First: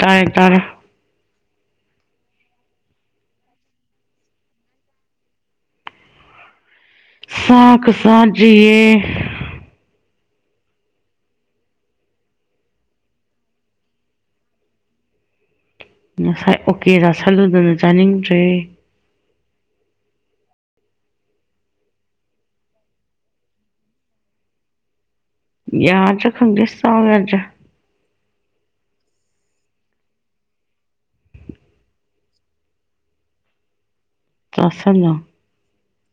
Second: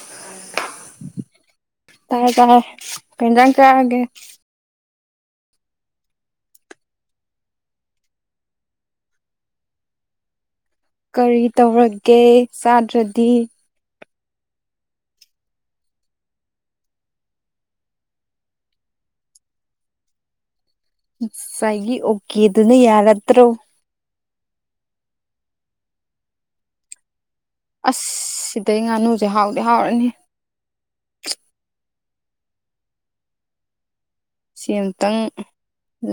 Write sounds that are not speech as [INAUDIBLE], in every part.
ꯇꯥꯏ ꯇꯔ ꯇꯥꯏ ꯇꯔ ꯄꯦꯟꯖꯥꯡ ꯀꯌꯥꯑꯒꯦ ꯁꯥꯈ ꯁꯥꯖꯤꯌꯦ ꯀꯔꯤ ꯇꯧꯔꯒꯦ ꯆꯥꯗ꯭ꯔꯗꯤ ꯉꯁꯥꯏ ꯑꯣꯀꯦ ꯔꯥꯁꯜꯂꯨꯗꯅ ꯆꯥꯅꯤꯡꯗ꯭ꯔꯦ ꯁꯥꯏꯒꯤ ꯑꯣꯀꯦ ꯑꯗꯨꯅ ꯌꯥꯔꯠꯇ꯭ꯔꯣ ꯌꯥ ꯆ ꯈꯪꯒꯦꯁ ꯇꯒ ꯌꯥꯖ ꯑꯁ ꯁꯤꯗꯩ ꯉꯥꯅꯨꯁꯦ ꯍꯥꯎꯗꯤ ꯍꯥꯎꯔꯅꯤ ꯁꯤ ꯆꯥꯁꯜꯂꯣ ꯑꯃꯨꯇꯪ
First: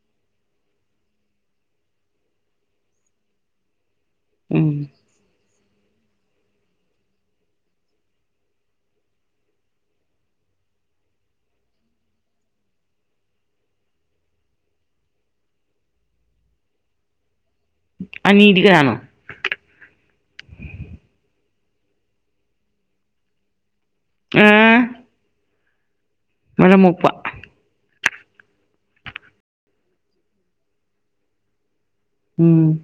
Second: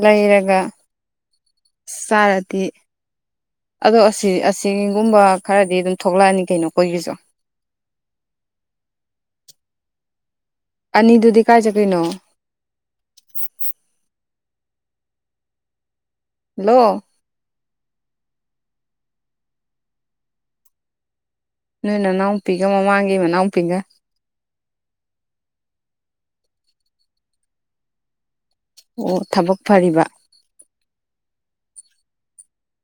ꯂꯩꯔꯒ ꯑ ꯆꯥꯔꯗꯤ ꯑꯗꯣ ꯑꯁꯤ ꯎꯝ ꯑꯁꯤꯒꯨꯝꯕ ꯈꯔꯗꯤ ꯑꯗꯨꯝ ꯊꯣꯛꯂꯛꯑꯅꯤ ꯀꯩꯅꯣ ꯑꯩꯈꯣꯏꯒꯤꯁꯨ ꯑꯅꯤꯗꯨꯗꯤ ꯀꯥꯏ ꯆꯀꯅꯣ ꯍꯜꯂꯣ ꯑꯅꯤꯇꯒꯅꯥꯅꯣ ꯅꯣꯏ ꯅꯅꯥꯎꯄꯤꯒ ꯃꯃꯥꯡꯒꯤ ꯃꯅꯥꯎꯄꯤꯒ ꯑꯥ ꯃꯔ ꯃꯨꯄ ꯑꯣ ꯊꯕꯛ ꯐꯔꯤꯕ ꯎꯝ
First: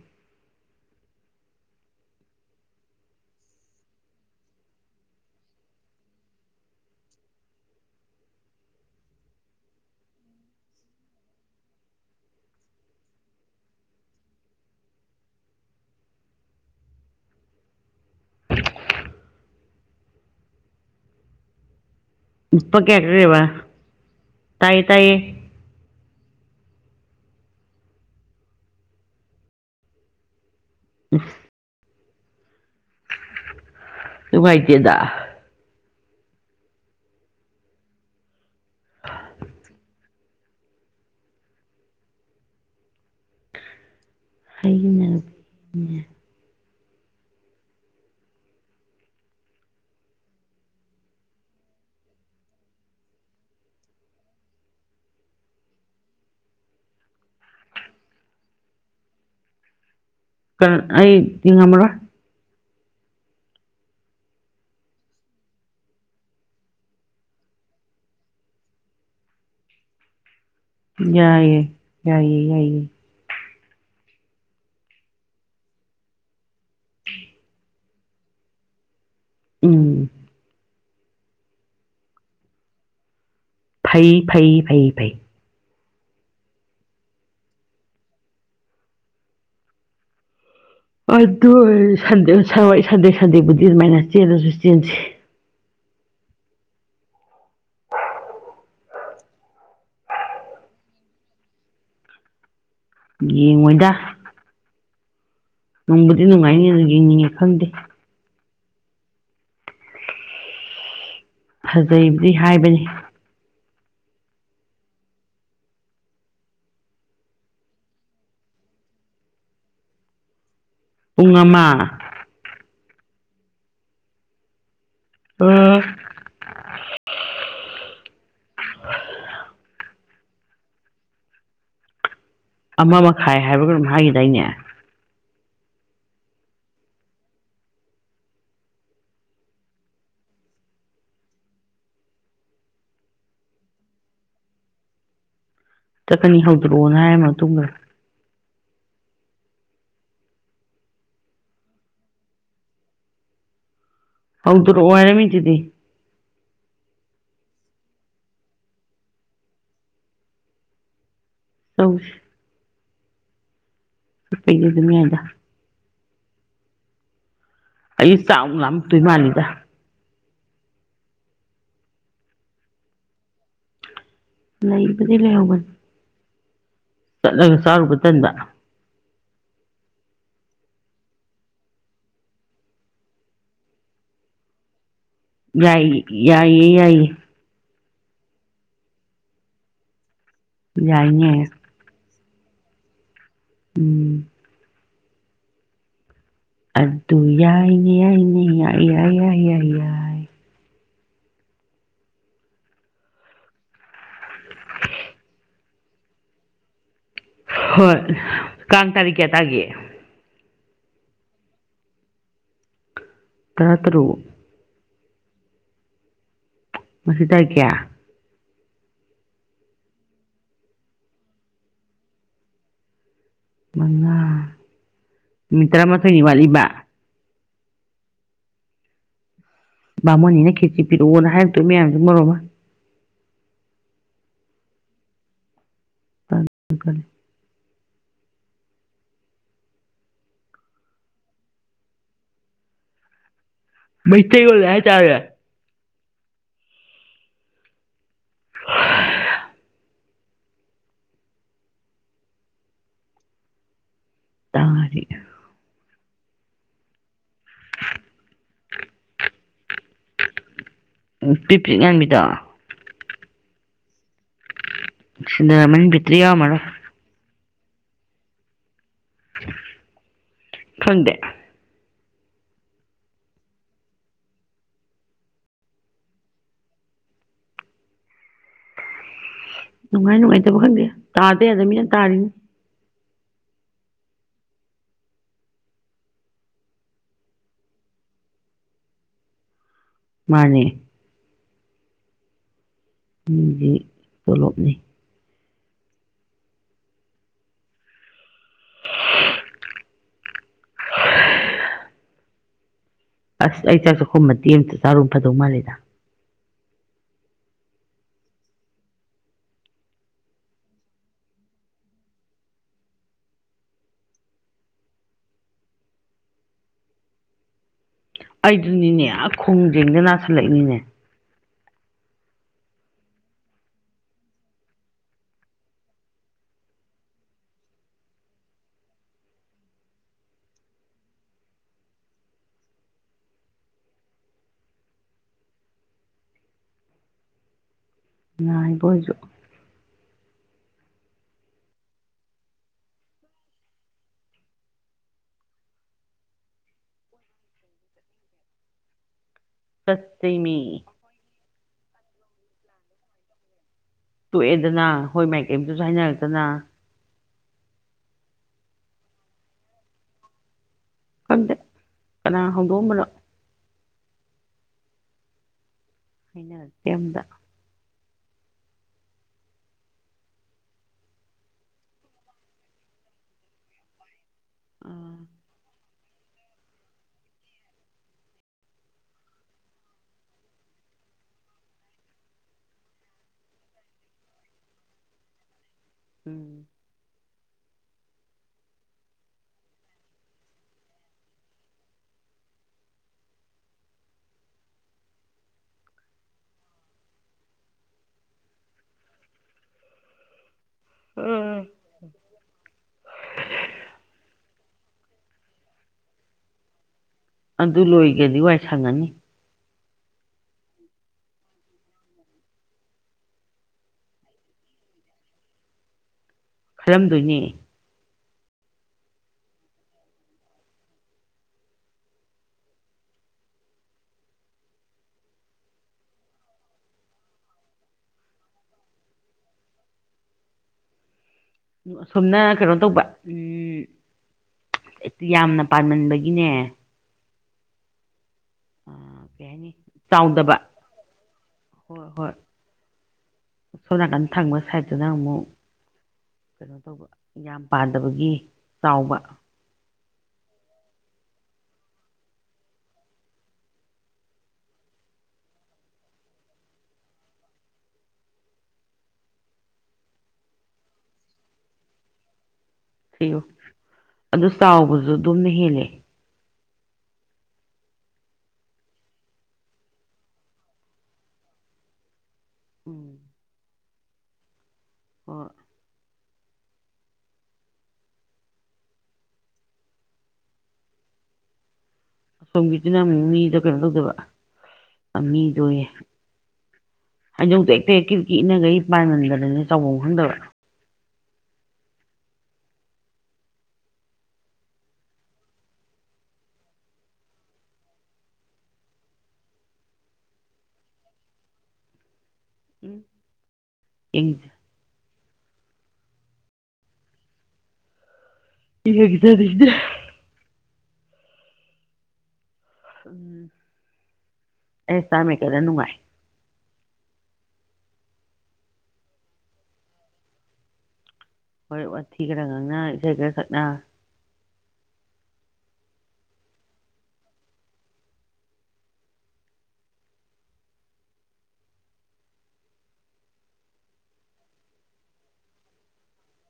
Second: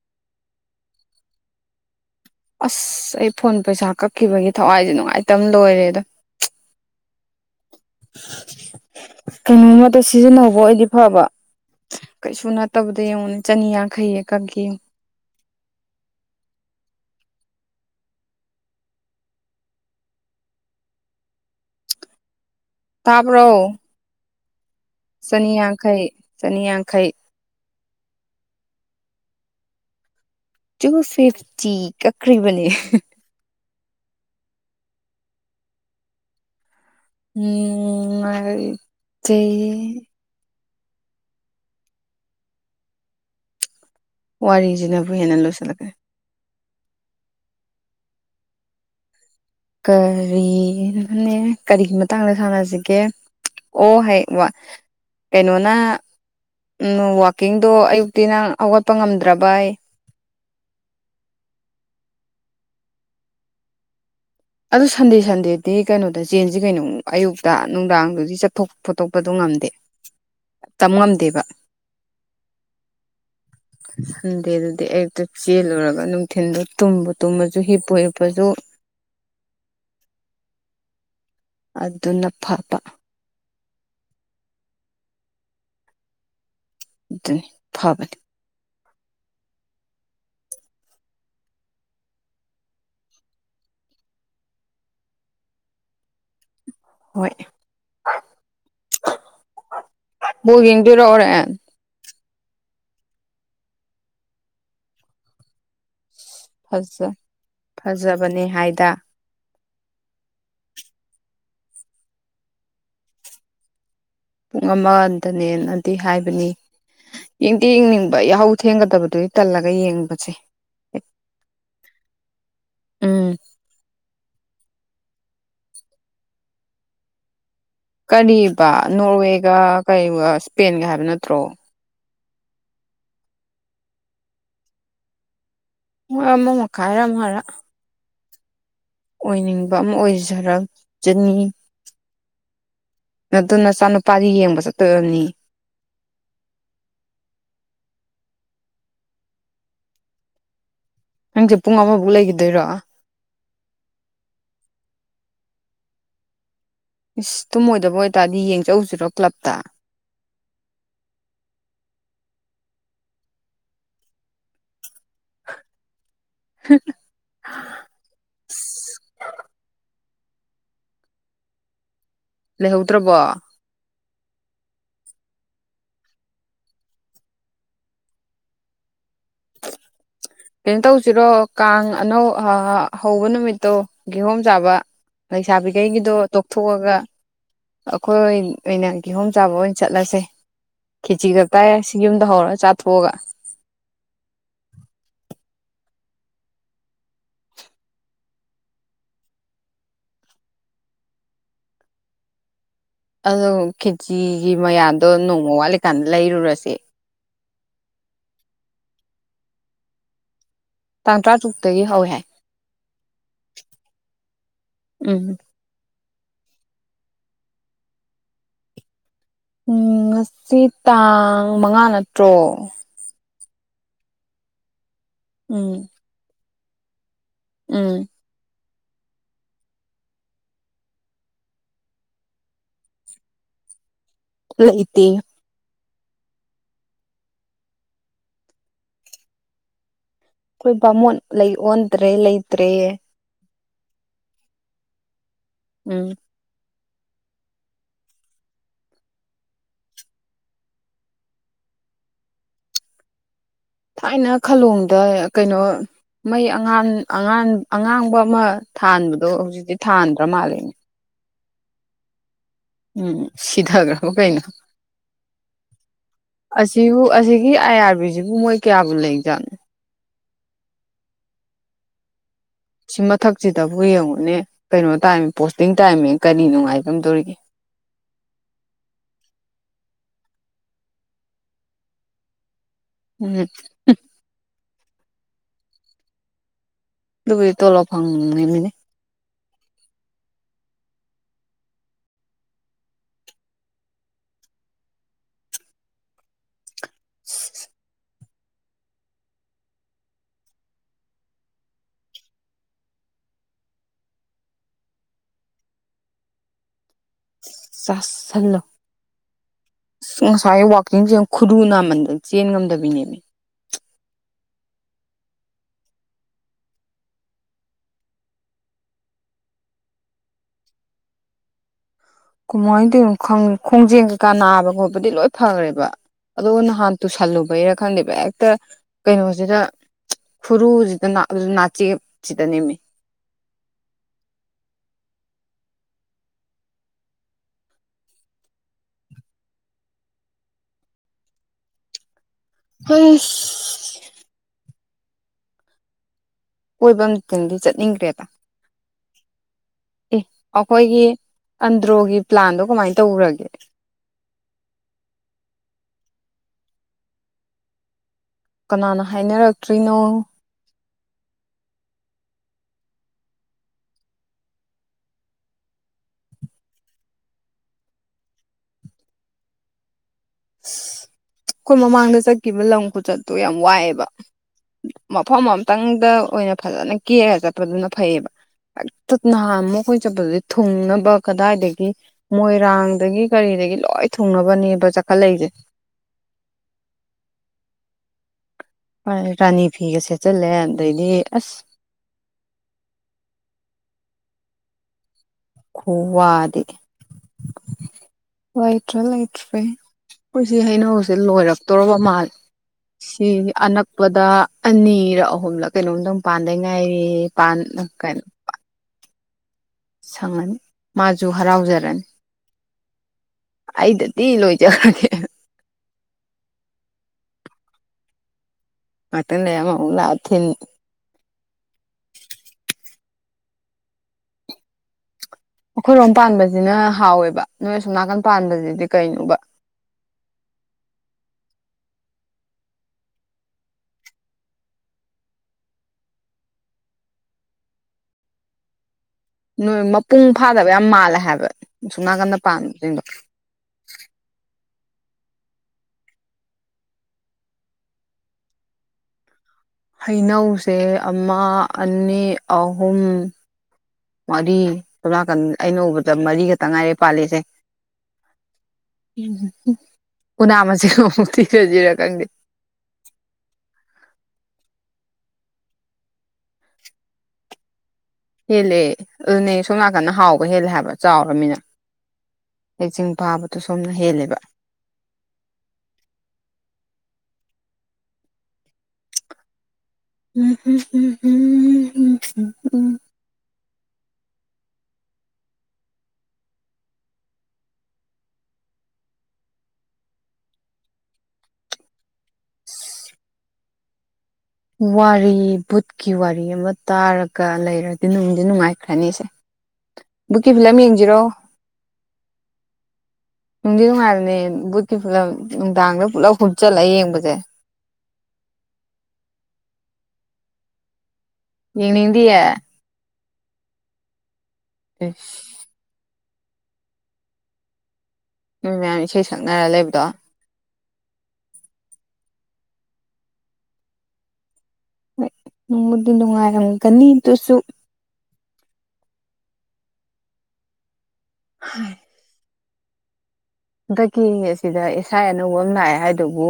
ꯑꯁ ꯑꯩ ꯐꯣꯟ ꯄꯩꯁꯥ ꯀꯛꯈꯤꯕꯒꯤ ꯊꯋꯥꯏꯁꯦ ꯅꯨꯡꯉꯥꯏꯇꯕ ꯂꯣꯏꯔꯦ ꯑꯗꯣ ꯀꯩꯅꯣꯝꯃꯇ ꯁꯤꯖꯤꯟꯅꯍꯧꯕ ꯑꯣꯏꯗꯤ ꯐꯕ ꯀꯩꯁꯨ ꯅꯠꯇꯕꯗ ꯌꯦꯡꯉꯅꯦ ꯆꯅꯤꯌꯥꯡꯈꯩꯌꯦ ꯀꯛꯈꯤ [UNINTELLIGIBLE] ꯎꯄ ꯀꯌꯥ ꯇꯥꯕ꯭ꯔꯣ ꯀꯦꯕ ꯆꯅꯤꯌꯥꯡꯈꯩ ꯆꯅꯤꯌꯥꯡꯈꯩ ꯇꯨ ꯐꯤꯐꯇꯤ ꯀꯈ꯭ꯕꯅꯦ ꯃꯥꯏꯇꯦꯗ ꯎꯝꯠꯇ ꯋꯥ ꯑꯩꯅ ꯄꯨꯋꯥꯔꯔꯤꯖꯅꯦꯕꯨꯍꯤ ꯍꯅꯦ ꯂꯣꯏ ꯆꯂꯒꯦ ꯀꯔꯤꯅꯅꯦ ꯀꯔꯤꯒꯤ ꯃꯇꯥꯡꯗ ꯁꯥꯟꯅꯁꯤꯒꯦ ꯑꯣ ꯍꯣꯏ ꯋꯥ ꯀꯩꯅꯣꯅ ꯎꯝ ꯋꯥꯋꯥꯛꯀꯤꯡꯗꯣ ꯑꯌꯨꯛꯇꯤ ꯅꯪ ꯍꯧꯒꯠꯄ ꯉꯝꯗ꯭ꯔꯕ ꯑꯩ ꯀ ꯑꯩ ꯏ ꯉꯝꯕ꯭ꯔꯣ ꯑꯗꯨ ꯁꯟꯗꯦ ꯁꯟꯗꯦꯗꯤ ꯀꯩꯅꯣꯗ ꯆꯦꯟꯁꯤ ꯀꯩꯅꯣ ꯑꯌꯨꯛꯇ ꯅꯨꯡꯗꯥꯡꯗꯨꯗꯤ ꯆꯠꯊꯣꯛ ꯈꯣꯠꯇꯣꯛꯄꯗꯣ ꯉꯝꯗꯦ [INAUDIBLE] ꯉꯝꯗꯦꯕ ꯌꯥꯏꯌꯦ ꯌꯥꯏꯌꯦ ꯌꯥꯏꯌꯦ ꯁꯟꯗꯦꯗꯨꯗꯤ ꯑꯌꯨꯛꯇ ꯆꯦꯜꯂꯨꯔꯒ ꯅꯨꯡꯊꯤꯟꯜꯗ ꯇꯨꯝꯕ ꯇꯨꯝꯃꯁꯨ ꯍꯤꯞꯄꯨ ꯍꯤꯞꯄꯁꯨ [INAUDIBLE] ꯎꯝ ꯑꯗꯨꯗꯨꯅ ꯄꯥꯄ ꯐꯩ ꯐꯩ ꯐꯩ ꯐꯩ ꯑꯗꯨꯅꯤ ꯐꯕꯅꯤ ꯑꯗꯨ ꯁꯟꯗꯦ ꯁꯟꯗꯦꯕꯨꯗꯤ ꯑꯗꯨꯃꯥꯏꯅ ꯆꯦꯜꯂꯁꯨ ꯆꯦꯟꯁꯤ ꯍꯣꯏ ꯒꯡ ꯇꯔꯧꯔꯦꯟ ꯌꯦꯡꯉꯣꯏꯗ ꯅꯪꯕꯨꯗꯤ ꯅꯨꯡꯉꯥꯏꯅꯤ ꯑꯗꯨ ꯌꯦꯡꯅꯤꯡꯉꯦ ꯈꯪꯗꯦ ꯐꯥꯏꯗ ꯐꯖꯩꯕꯗꯤ ꯍꯥꯏꯕꯅꯤ ꯄꯨꯡ ꯑꯃꯗꯅꯦꯅꯗꯤ ꯍꯥꯏꯕꯅꯤ ꯌꯦꯡꯗꯤ ꯌꯦꯡꯅꯤꯡꯕ ꯌꯥꯍꯧ ꯊꯦꯡꯒꯗꯕꯗꯨꯗꯤ ꯇꯜꯂꯒ ꯌꯦꯡꯕꯁꯦ ꯄꯨꯡ ꯑꯃ ꯎꯝ ꯎꯝ ꯀꯔꯤꯕ ꯅꯣꯔꯋꯦꯒ ꯀꯔꯤꯒ ꯏꯁꯄꯦꯟꯒ ꯍꯥꯏꯕ ꯅꯠꯇ꯭ꯔꯣ ꯑꯃ ꯃꯈꯥꯏ ꯍꯥꯏꯕꯒ ꯑꯗꯨꯝ ꯍꯥꯏꯈꯤꯗ ꯑꯩꯅꯦ ꯑꯃ ꯃꯈꯥꯏꯔꯝ ꯍꯥꯏꯔꯛ ꯑꯣꯏꯅꯤꯡꯕ ꯑꯃ ꯑꯣꯏꯖꯔꯛ ꯆꯅꯤ ꯑꯗꯨ ꯅꯆꯥꯅꯨꯄꯥꯗꯤ ꯌꯦꯡꯕ ꯆꯠꯇꯣꯏꯅꯤ ꯆꯠꯀꯅꯤ ꯍꯧꯗ꯭ꯔꯛꯑꯣꯅ ꯍꯥꯏꯔ ꯃꯇꯨꯡꯗ ꯅꯪꯁꯦ ꯄꯨꯡ ꯑꯃꯐꯥꯎꯛ ꯂꯩꯈꯤꯗꯣꯏꯔꯣ ꯍꯧꯥꯎ ꯇꯔ ꯋꯥ ꯍꯥꯏꯅ ꯃꯤꯇꯗꯤꯤ ꯏꯁꯁ ꯇꯨꯝꯃꯣꯏꯗꯕ ꯑꯣꯏꯇꯥꯔꯗꯤ ꯌꯦꯡꯖꯎꯁꯤꯔꯣ ꯀ꯭ꯂꯞꯇ ꯍ ꯎꯄꯒꯤ ꯑꯗꯨꯅꯗ [INAUDIBLE] ꯑꯩ ꯆꯥꯛ ꯑꯃꯨꯛ ꯂꯥꯝꯃꯛꯇꯣꯏ ꯃꯥꯜꯂꯤꯗ ꯂꯩꯍꯧꯗ꯭ꯔꯕꯣ ꯂꯩꯕꯗꯤ ꯂꯩꯍꯧꯒꯅꯤ ꯆꯠꯂꯒ ꯆꯥꯔꯨꯕ ꯇꯟꯗ ꯀꯩꯅꯣ ꯇꯧꯁꯤꯔꯣ ꯀꯥꯡ ꯑꯅꯧ ꯍꯧꯕ ꯅꯨꯃꯤꯠꯇꯣ ꯤꯍꯣꯝ ꯆꯥꯕ ꯌꯥꯏ ꯂꯩꯁꯥꯕꯤꯈꯩꯒꯤꯗꯣ ꯌꯥꯏꯌꯦ ꯇꯣꯛꯊꯣꯛꯑꯒ ꯌꯥꯏꯌꯦ ꯑꯩꯈꯣꯏ ꯑꯣꯏꯅ ꯀꯤꯍꯣꯝ ꯆꯥꯕ ꯑꯣꯏꯅ ꯆꯠꯂꯁꯦ ꯈꯦꯆꯤ ꯌꯥꯏꯅꯦ ꯈꯛꯇꯥꯏꯔ ꯌꯨꯝ ꯍꯔ ꯆꯥꯠ ꯍꯒ ꯎꯝ ꯑꯗꯨ ꯑꯗꯨ ꯌꯥꯏꯅꯦ ꯌꯥꯏꯅꯦ ꯌꯥꯏ ꯌꯥꯏ ꯌꯥꯏ ꯌꯥꯏ ꯌꯥꯏ ꯑꯗꯣ ꯀꯦꯖꯤꯒꯤ ꯃꯌꯥꯗꯣ ꯅꯣꯡꯃ ꯋꯥꯠꯂꯤꯀꯥꯟꯗ ꯂꯩꯔꯨꯔꯁꯦ ꯍꯣꯏ ꯀꯥꯡ ꯇꯥꯔꯤꯛꯀꯤꯌꯥꯇꯥꯒꯤ ꯇꯥꯡ ꯇꯔꯥꯇꯔꯨꯛꯇꯒꯤ ꯍꯧꯋꯦ ꯍꯥꯏ ꯇꯔꯥ ꯇꯔꯨꯛ ꯎꯝ ꯃꯁꯤꯁꯤ ꯇꯥꯏ ꯀꯌꯥ ꯎꯝ ꯉꯁꯤ ꯇꯥꯡ ꯃꯉꯥ ꯅꯠꯇ꯭ꯔꯣ ꯃꯉꯥ ꯅꯨꯃꯤꯠ ꯎꯝ ꯇꯔꯥꯃꯥꯊꯣꯏꯅꯤ ꯋꯥꯠꯂꯤꯕ ꯎꯝ ꯕꯥꯃꯣꯅꯤꯅ ꯈꯦꯠꯆ ꯄꯤꯔꯛꯑꯣꯅ ꯍꯥꯏꯔꯛꯇꯣꯏ ꯃꯌꯥꯝꯁꯦ ꯃꯔꯣ ꯑꯃ ꯂ ꯏꯇ ꯀꯦ ꯑꯩꯈꯣꯏ ꯕꯥꯃꯣꯣꯟ ꯂꯩ ꯑꯣꯟꯗ꯭ꯔꯦ ꯂꯩꯇ꯭ꯔꯦ ꯃꯩꯇꯩꯒꯣ ꯂ ꯆꯥ ꯎꯝ [UNINTELLIGIBLE] ꯊꯥꯏꯅ ꯈꯥꯂꯣꯝꯗ ꯇꯥꯔꯦ ꯀꯩꯅꯣ ꯃꯩ ꯑꯉꯥꯟ ꯑꯉꯥꯟ ꯑꯉꯥꯡꯕ ꯑꯃ ꯊꯥꯟꯕꯗꯣ ꯍꯧꯖꯤꯛꯇꯤ ꯊꯥꯟꯗ꯭ꯔ ꯃꯥꯜꯂꯤꯦꯅꯦ ꯎ ꯄꯤꯛ ꯄꯤꯛ ꯉꯥꯡꯕꯤꯗ ꯎꯝ ꯁꯤꯊꯈ꯭ꯔꯕ ꯀꯩꯅꯣ ꯁꯤꯟꯅꯔꯝꯃꯅꯤ ꯕꯦꯇ꯭ꯔꯤ ꯌꯥꯎꯔꯝꯃꯔꯣꯏ ꯑꯁꯤꯕꯨ ꯑꯁꯤꯒꯤ ꯒꯤ ꯑꯥꯏ ꯑꯥꯔꯕꯤꯁꯤꯕꯨ ꯃꯣꯏ ꯀꯌꯥꯕꯨ ꯂꯩ ꯖꯥꯠꯅꯣ ꯈꯪꯗꯦ ꯁꯤ ꯃꯊꯛꯁꯤꯗꯕꯨ ꯌꯦꯡꯉꯨꯅꯦ ꯀꯩꯅꯣ ꯇꯥꯏꯃꯤ ꯄꯣꯁꯇꯤꯡ ꯇꯥꯏꯝꯃꯦ ꯀꯔꯤ ꯅꯨꯡꯉꯥꯏꯕꯝꯗꯧꯔꯤꯒꯦ [UNINTELLIGIBLE] ꯅꯨꯡꯉꯥꯏ ꯅꯨꯡꯉꯥꯏꯇꯕ ꯈꯪꯗꯦ ꯇꯥꯗ ꯌꯥꯗꯕꯅꯤꯅ ꯇꯥꯔꯤꯅꯤ ꯎꯝ ꯑꯗꯨ ꯇꯂꯞ ꯐꯪꯃꯤꯅꯤ ꯃꯥꯅꯦ ꯃꯤꯒꯤ ꯇꯣꯂꯣꯞꯅꯤ ꯍ ꯑꯁ ꯑꯩ ꯆꯥꯛꯁꯨ ꯈꯨꯝꯃꯗꯦ ꯑꯃꯇ ꯆꯥꯔꯨꯝ ꯐꯗꯧ ꯃꯥꯜꯜꯂꯤꯦꯗ ꯆꯜꯂ ꯑ ꯉꯁꯥꯏ ꯋꯥꯛꯀꯤꯡꯁꯦ ꯈꯨꯔꯨ ꯅꯥꯃꯟꯗ ꯆꯦꯟ ꯉꯝꯗꯕꯤꯅꯦꯃꯤ ꯑꯩꯗꯨꯅꯤꯅꯦ ꯑ ꯈꯣꯡꯖꯦꯡꯗ ꯅꯥꯁꯤꯜꯂꯛꯏꯅꯤꯅꯦ ꯀꯃꯥꯏꯅ ꯇꯧꯅꯣ ꯈꯪ ꯈꯣꯡꯖꯦꯜ ꯀꯩꯀꯥ ꯅꯥꯕ ꯈꯣꯠꯄꯗꯤ ꯂꯣꯏ ꯐꯈ꯭ꯔꯦꯕ ꯑꯗꯣ ꯅꯍꯥꯟ ꯇꯨꯁꯜꯂꯨꯕꯩꯔ ꯈꯪꯗꯦꯕ ꯍꯦꯛꯇ ꯀꯩꯅꯣꯁꯤꯗ ꯐꯔꯨꯁꯤꯗ ꯅꯥꯆꯦ ꯁꯤꯗ ꯅꯦꯝꯃꯤ [UNINTELLIGIBLE] ꯥꯏꯕꯁꯨꯣ ꯍꯣꯏ ꯀꯣꯏꯕ ꯑꯃꯇꯗꯤ ꯆꯠꯅꯤꯡꯈ꯭ꯔꯦꯗ ꯑꯦ ꯁꯁꯤꯃꯤ ꯑꯩꯈꯣꯏꯒꯤ ꯑꯟꯗ꯭ꯔꯣꯒꯤ ꯄ꯭ꯂꯥꯟꯗꯣ ꯀꯃꯥꯏꯅ ꯇꯧꯔꯒꯦ ꯇꯣꯛꯑꯦꯗꯅ ꯍꯣꯏ ꯃꯥꯏꯀꯩꯝꯇꯁꯨ ꯍꯥꯏꯅꯔꯛꯇꯅ ꯀꯅꯥꯅ ꯍꯥꯏꯅꯔꯛꯇ꯭ꯔꯤꯅꯣ ꯀꯗꯦ ꯀꯅꯥ ꯍꯧꯣꯝꯕꯂꯣ ꯑꯩꯅꯛꯇꯦꯝꯗ ꯑ ꯑꯩꯈꯣꯏ ꯃꯃꯥꯡꯗ ꯆꯠꯈꯤꯕ ꯂꯝ ꯀꯆꯠꯇꯣ ꯌꯥꯝ ꯋꯥꯏꯑꯦꯕ ꯑꯥ ꯃꯐꯝ ꯑꯝꯇꯪꯗ ꯑꯣꯏꯅ ꯐꯖꯅ ꯀꯦꯛꯔꯒ ꯆꯠꯄꯗꯨꯅ ꯐꯩꯌꯦꯕ ꯍꯦꯛꯇ ꯅꯍꯥ ꯑꯃ ꯑꯩꯈꯣꯏ ꯆꯠꯄꯗꯨꯗꯤ ꯊꯨꯡꯅꯕ ꯀꯗꯥꯏꯗꯒꯤ ꯃꯣꯏꯔꯥꯡꯗꯒꯤ ꯀꯔꯤ ꯁꯤꯗꯒꯤ ꯂꯣꯏ ꯊꯨꯡꯅꯕꯅꯦꯕ ꯆꯥꯈꯠꯂꯛꯏꯁꯦ ꯎꯝ ꯍꯣꯏ ꯔꯥꯅꯤ ꯐꯤꯒ ꯁꯦꯠꯆꯤꯜꯂꯦ ꯑꯗꯩꯗꯤ ꯑꯁ [UNINTELLIGIBLE] ꯀꯨꯋꯥꯗꯤ ꯂꯏꯠ꯭ꯔꯦ ꯂꯥꯏꯠ ꯐꯦ ꯁꯤ ꯍꯩꯅꯧꯁꯦ ꯎꯝ ꯂꯣꯏꯔꯛꯇꯣꯔꯔꯕ ꯃꯥꯜ ꯁꯤ ꯑꯅꯛꯄꯗ ꯑꯅꯤꯔꯛ ꯑꯍꯨꯝꯂꯛ ꯀꯩꯅꯣꯝꯗꯪ ꯃꯄꯥꯟꯗꯩ ꯉꯥꯏꯔꯤ ꯄꯥꯟ ꯑꯗꯨ ꯂꯣꯏꯒꯗꯤ ꯋꯥꯏ ꯁꯪꯉꯅꯤ ꯁꯪ ꯃꯖꯨꯍ ꯔꯥꯎꯖꯔꯟ ꯑꯩꯗ ꯇꯤ ꯂꯣꯏꯖꯔꯒꯦ ꯈꯔꯝꯗꯣꯏꯅꯦ ꯃ ꯂꯩꯃ ꯊꯤꯟ ꯑꯩꯈꯣꯏꯔꯣꯝ ꯄꯥꯟꯕꯁꯤꯅ ꯍꯥꯎꯋꯦꯕ ꯅꯣꯏ ꯑꯁꯣꯝ ꯅꯥꯀꯟ ꯄꯥꯟꯕꯁꯤꯗꯤ ꯀꯩꯅꯣꯕ [UNINTELLIGIBLE] ꯑꯁꯣꯝꯅ ꯀꯩꯅꯣ ꯇꯧꯕ ꯎꯝ ꯌꯥꯝꯅ ꯄꯥꯃꯟꯕꯒꯤꯅꯦ ꯀꯩ ꯍꯥꯏꯅꯤ ꯅꯣꯏ ꯃꯄꯨꯡ ꯆꯥꯎꯗꯕ ꯐꯥꯗꯕ ꯌꯥꯝ ꯃꯥꯜꯂꯦ ꯍꯥꯏꯕ ꯁꯨꯡꯅꯥ ꯀꯅ ꯄꯥꯟꯕꯥꯁꯤꯡꯗꯣ ꯁꯣꯅꯥꯒꯅ ꯊꯥꯡꯕ ꯁꯥꯏ ꯑꯗꯨꯗ ꯑꯃꯨꯛ ꯀꯩꯅꯣ ꯇꯧꯕ ꯌꯥꯝ ꯄꯥꯗꯕꯒꯤ ꯆꯥꯎꯕ ꯍꯩꯅꯧꯁꯦ ꯑꯃ ꯑꯅꯤ ꯑꯍꯨꯝ ꯃꯔꯤ ꯇꯣꯝꯀꯟ ꯑꯩꯅ ꯎꯕꯗ ꯃꯔꯤꯒ ꯇ ꯉꯥꯏꯔꯦ ꯄꯥꯜꯂꯤꯁꯦ ꯎꯅ ꯑꯃꯖꯤꯛꯇꯔꯖꯤꯔꯀꯦ ꯊꯤꯌꯣ ꯑ ꯆꯥꯎꯕꯁꯨ ꯑꯗꯨꯝꯅ ꯍꯦꯜꯂꯦ ꯍꯦꯜꯂꯦ ꯑꯗꯨꯅꯦ ꯁꯣꯝ ꯅꯥꯀꯟꯗ ꯍꯥꯎꯕ ꯍꯦꯜꯂꯦ ꯍꯥꯏꯕ ꯆꯥꯎꯔꯕꯃꯤꯅ ꯀꯦꯛꯆꯤꯡ ꯐꯥꯕꯗꯨꯣ ꯁꯣꯝꯅ ꯍꯦꯜꯂꯦꯕ ꯑꯣ ꯎ ꯑꯁꯣꯝꯒꯤꯗꯨꯅ ꯑꯃꯨꯛ ꯃꯤꯗ ꯀꯩꯅꯣ ꯇꯧꯗꯕ ꯃꯤꯗꯣꯌꯦ ꯍꯥꯏꯗꯧꯇꯛꯇꯀꯤꯀꯤ ꯏꯅꯒꯩ ꯄꯥꯏꯃꯟꯗ꯭ꯔꯅꯦ ꯆꯥꯎꯐꯝ ꯈꯪꯗꯕ ꯋꯥꯔꯤ ꯕꯨꯠꯀꯤ ꯋꯥꯔꯤ ꯑꯃ ꯇꯥꯔꯒ ꯂꯩꯔꯗꯤ ꯅꯨꯡꯗꯤ ꯅꯨꯡꯉꯥꯏꯈ꯭ꯔꯅꯤꯁꯦ ꯕꯨꯛꯀꯤ ꯐꯤꯂꯝ ꯌꯦꯡꯁꯤꯔꯣ ꯎꯝ ꯅꯨꯡꯗꯤꯤ ꯅꯨꯡꯉꯥꯏꯜꯅꯦ ꯕꯨꯠꯀꯤ ꯄꯨꯂꯞ ꯅꯨꯡꯗꯥꯡꯗ ꯄꯨꯂꯞ ꯍꯨꯝꯆꯠꯂ ꯌꯦꯡꯕꯁꯦ ꯍ ꯍꯗꯦ ꯑꯗꯨꯗꯗꯦ ꯌꯦ ꯅꯗꯤ ꯎꯝ ꯑꯦꯁꯥ ꯃ ꯀꯦꯗꯅꯅꯨꯡꯥꯏ ꯅꯣꯏ ꯃꯌꯥꯝ ꯏꯁꯩ ꯁꯛꯅꯔ ꯂꯩꯕꯗꯣ ꯍꯣꯏ ꯑꯣꯊꯤ ꯈꯔ ꯉꯪꯅ ꯏꯁꯩ ꯈꯔ ꯈꯠꯅ ꯅꯣꯡꯃꯗꯤ ꯅꯨꯡꯉꯥꯏꯔꯝꯒꯅꯤ ꯑꯗꯨꯁꯨ ꯎ ꯍꯟꯗꯛꯀꯤ ꯑꯁꯤꯗ ꯏꯁꯥ ꯑꯅꯧꯕ ꯑꯃ ꯂꯥꯛꯑꯦ ꯍꯥꯏꯗꯨꯕꯨ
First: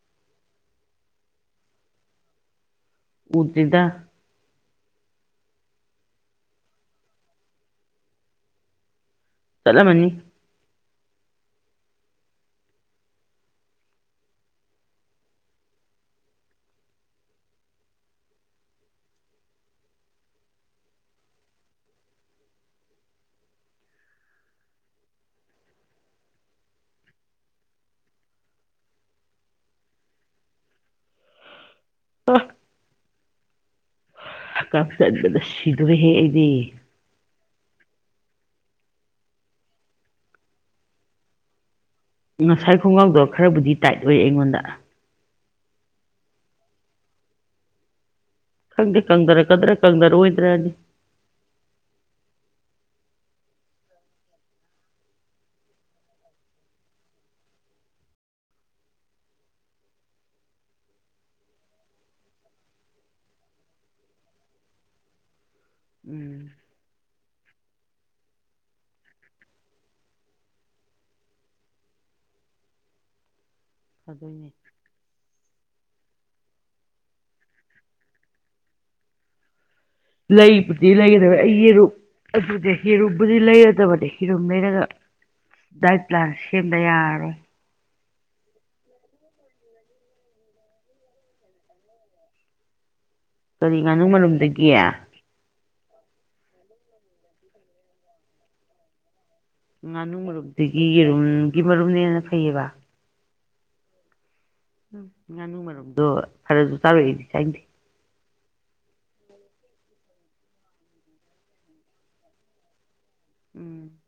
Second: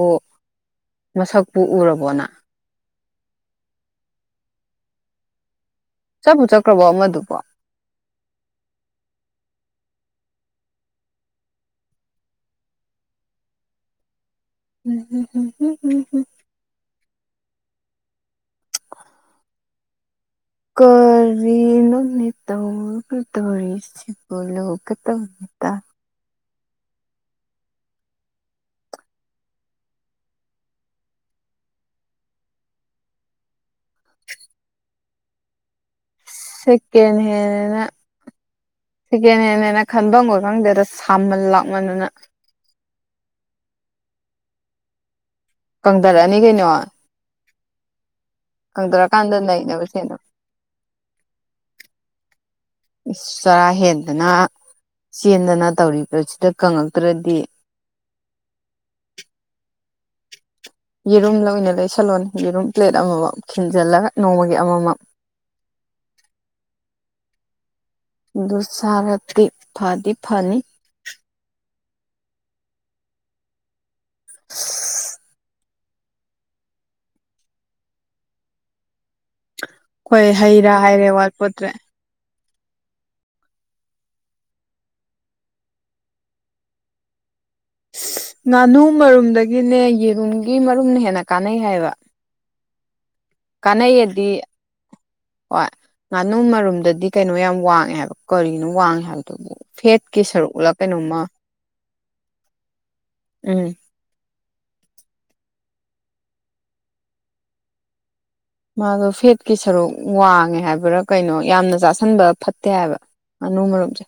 ꯃꯁꯥꯛꯕꯨ ꯎꯔ ꯑꯔꯕꯣꯅ ꯎꯗꯔꯤꯗ ꯆꯠꯄꯨ ꯆꯠꯈ꯭ꯔꯕꯣ ꯑꯃꯗꯨꯕꯣ ꯃꯅꯤ ꯎꯝꯝꯝꯝ ꯎꯝꯝ ꯀꯔꯤꯅꯣ ꯇꯧꯒ ꯇꯧꯔꯤꯁꯤꯕꯂꯣ ꯀ ꯇꯧꯅꯤ ꯠꯇ ꯄꯐ ꯍ ꯀꯥꯞꯗꯁꯤꯗꯨꯦ ꯍꯦ ꯁꯀꯦꯟ ꯍꯦꯟ ꯁꯦꯀꯦꯟ ꯍꯦꯦꯅ ꯈꯟꯐꯝꯈꯣꯏ ꯈꯪꯗꯦꯗ ꯁꯃꯜ ꯂꯥꯛꯃꯟꯗꯨꯅ ꯉꯁꯥꯏ ꯈꯣꯡꯒ꯭ꯔꯥꯎꯗꯣ ꯈꯔꯕꯨꯗꯤ ꯇꯥꯏꯠ ꯑꯣꯏ ꯑꯩꯉꯣꯟꯗ ꯀꯪꯊꯔꯛꯑꯅꯤ ꯀꯩꯅꯣ ꯈꯪꯗꯦ ꯀꯪꯊꯔꯀꯥꯟꯗ ꯀꯪꯗꯔꯛꯀꯗ꯭ꯔꯥ ꯅꯩꯅꯕ ꯁꯦꯟꯅ ꯀꯪꯗꯔꯑꯣ ꯑꯣꯏꯗ꯭ꯔꯗꯤ ꯁꯥꯍꯦꯗꯅ ꯆꯦꯟꯗꯅ ꯇꯧꯔꯤꯕꯁꯤꯗ ꯀꯪꯉꯛꯇ꯭ꯔꯗꯤ ꯌꯦꯔꯨꯝ ꯂ ꯑꯣꯏꯅ ꯂꯩꯁꯜꯂꯣꯅꯦ ꯌꯦꯔꯨꯝ ꯄ꯭ꯂꯦꯠ ꯑꯃꯃꯥꯎ ꯈꯤꯟꯖꯤꯜꯂꯒ ꯅꯣꯡꯃꯒꯤ ꯑꯃꯃꯝ ꯎꯝ ꯗꯨꯁꯥꯔꯠꯇꯤ ꯐꯗꯤ ꯐꯅꯤ ꯊꯗꯣꯏꯅꯦ ꯍꯣꯏ ꯍꯩ ꯔꯥ ꯂꯩꯕꯨꯗꯤ ꯍꯥꯏꯔꯦ ꯂꯩꯒꯗꯕ ꯋꯥꯠꯄꯣꯠꯇ꯭ꯔꯦ ꯑꯩꯒꯤ ꯔꯨꯞ ꯑꯗꯨꯗꯤ ꯌꯦꯔꯨꯝꯕꯨꯗꯤ ꯂꯩꯔꯗꯕꯅꯦ ꯌꯦꯔꯨꯝ ꯂꯩꯔꯒ ꯗꯥꯏꯠ ꯄ꯭ꯂꯥꯟ ꯁꯦꯝꯗ ꯌꯥꯔꯔꫭꯏ ꯉꯥꯅꯨ ꯃꯔꯨꯝꯗꯒꯤꯅꯦ ꯌꯦꯔꯨꯝꯒꯤ ꯃꯔꯨꯝꯅ ꯍꯦꯟꯅ ꯀꯥꯟꯅꯩ ꯍꯥꯏꯕ [INAUDIBLE] ꯀꯔꯤ ꯉꯥꯅꯨ ꯀꯥꯟꯅꯩꯌꯦꯗꯤ ꯃꯔꯨꯝꯗꯒꯤ ꯍꯣꯏ ꯉꯥꯅꯨ ꯃꯔꯨꯝꯗꯗꯤ ꯀꯩꯅꯣ ꯌꯥꯝ ꯋꯥꯡꯉꯦ ꯍꯥꯏꯕ ꯀꯔꯤꯅꯣ ꯋꯥꯡꯉꯦ ꯍꯥꯏꯕꯗ ꯉꯥꯅꯨ ꯃꯔꯨꯞꯇꯒꯤ ꯌꯦꯔꯨꯝꯒꯤ ꯃꯔꯨꯞꯅꯦꯅ ꯐꯩꯌꯦꯕ ꯎꯝ ꯎꯝ ꯉꯥꯅꯨ ꯃꯔꯝꯗꯣ ꯐꯔꯁꯨ ꯆꯥꯔꯛꯏꯗꯤ ꯆꯥꯏꯗꯦ ꯃꯥꯗꯣ ꯐꯦꯠꯀꯤ ꯁꯔꯨꯛ ꯋꯥꯡꯉꯦ ꯍꯥꯏꯕ꯭ꯔꯥ ꯀꯩꯅꯣ ꯌꯥꯝꯅ ꯆꯥꯁꯟꯕ ꯐꯠꯇꯦ ꯍꯥꯏꯕ ꯑꯥꯅꯨ ꯎꯝ ꯃꯔꯨꯞꯁꯦ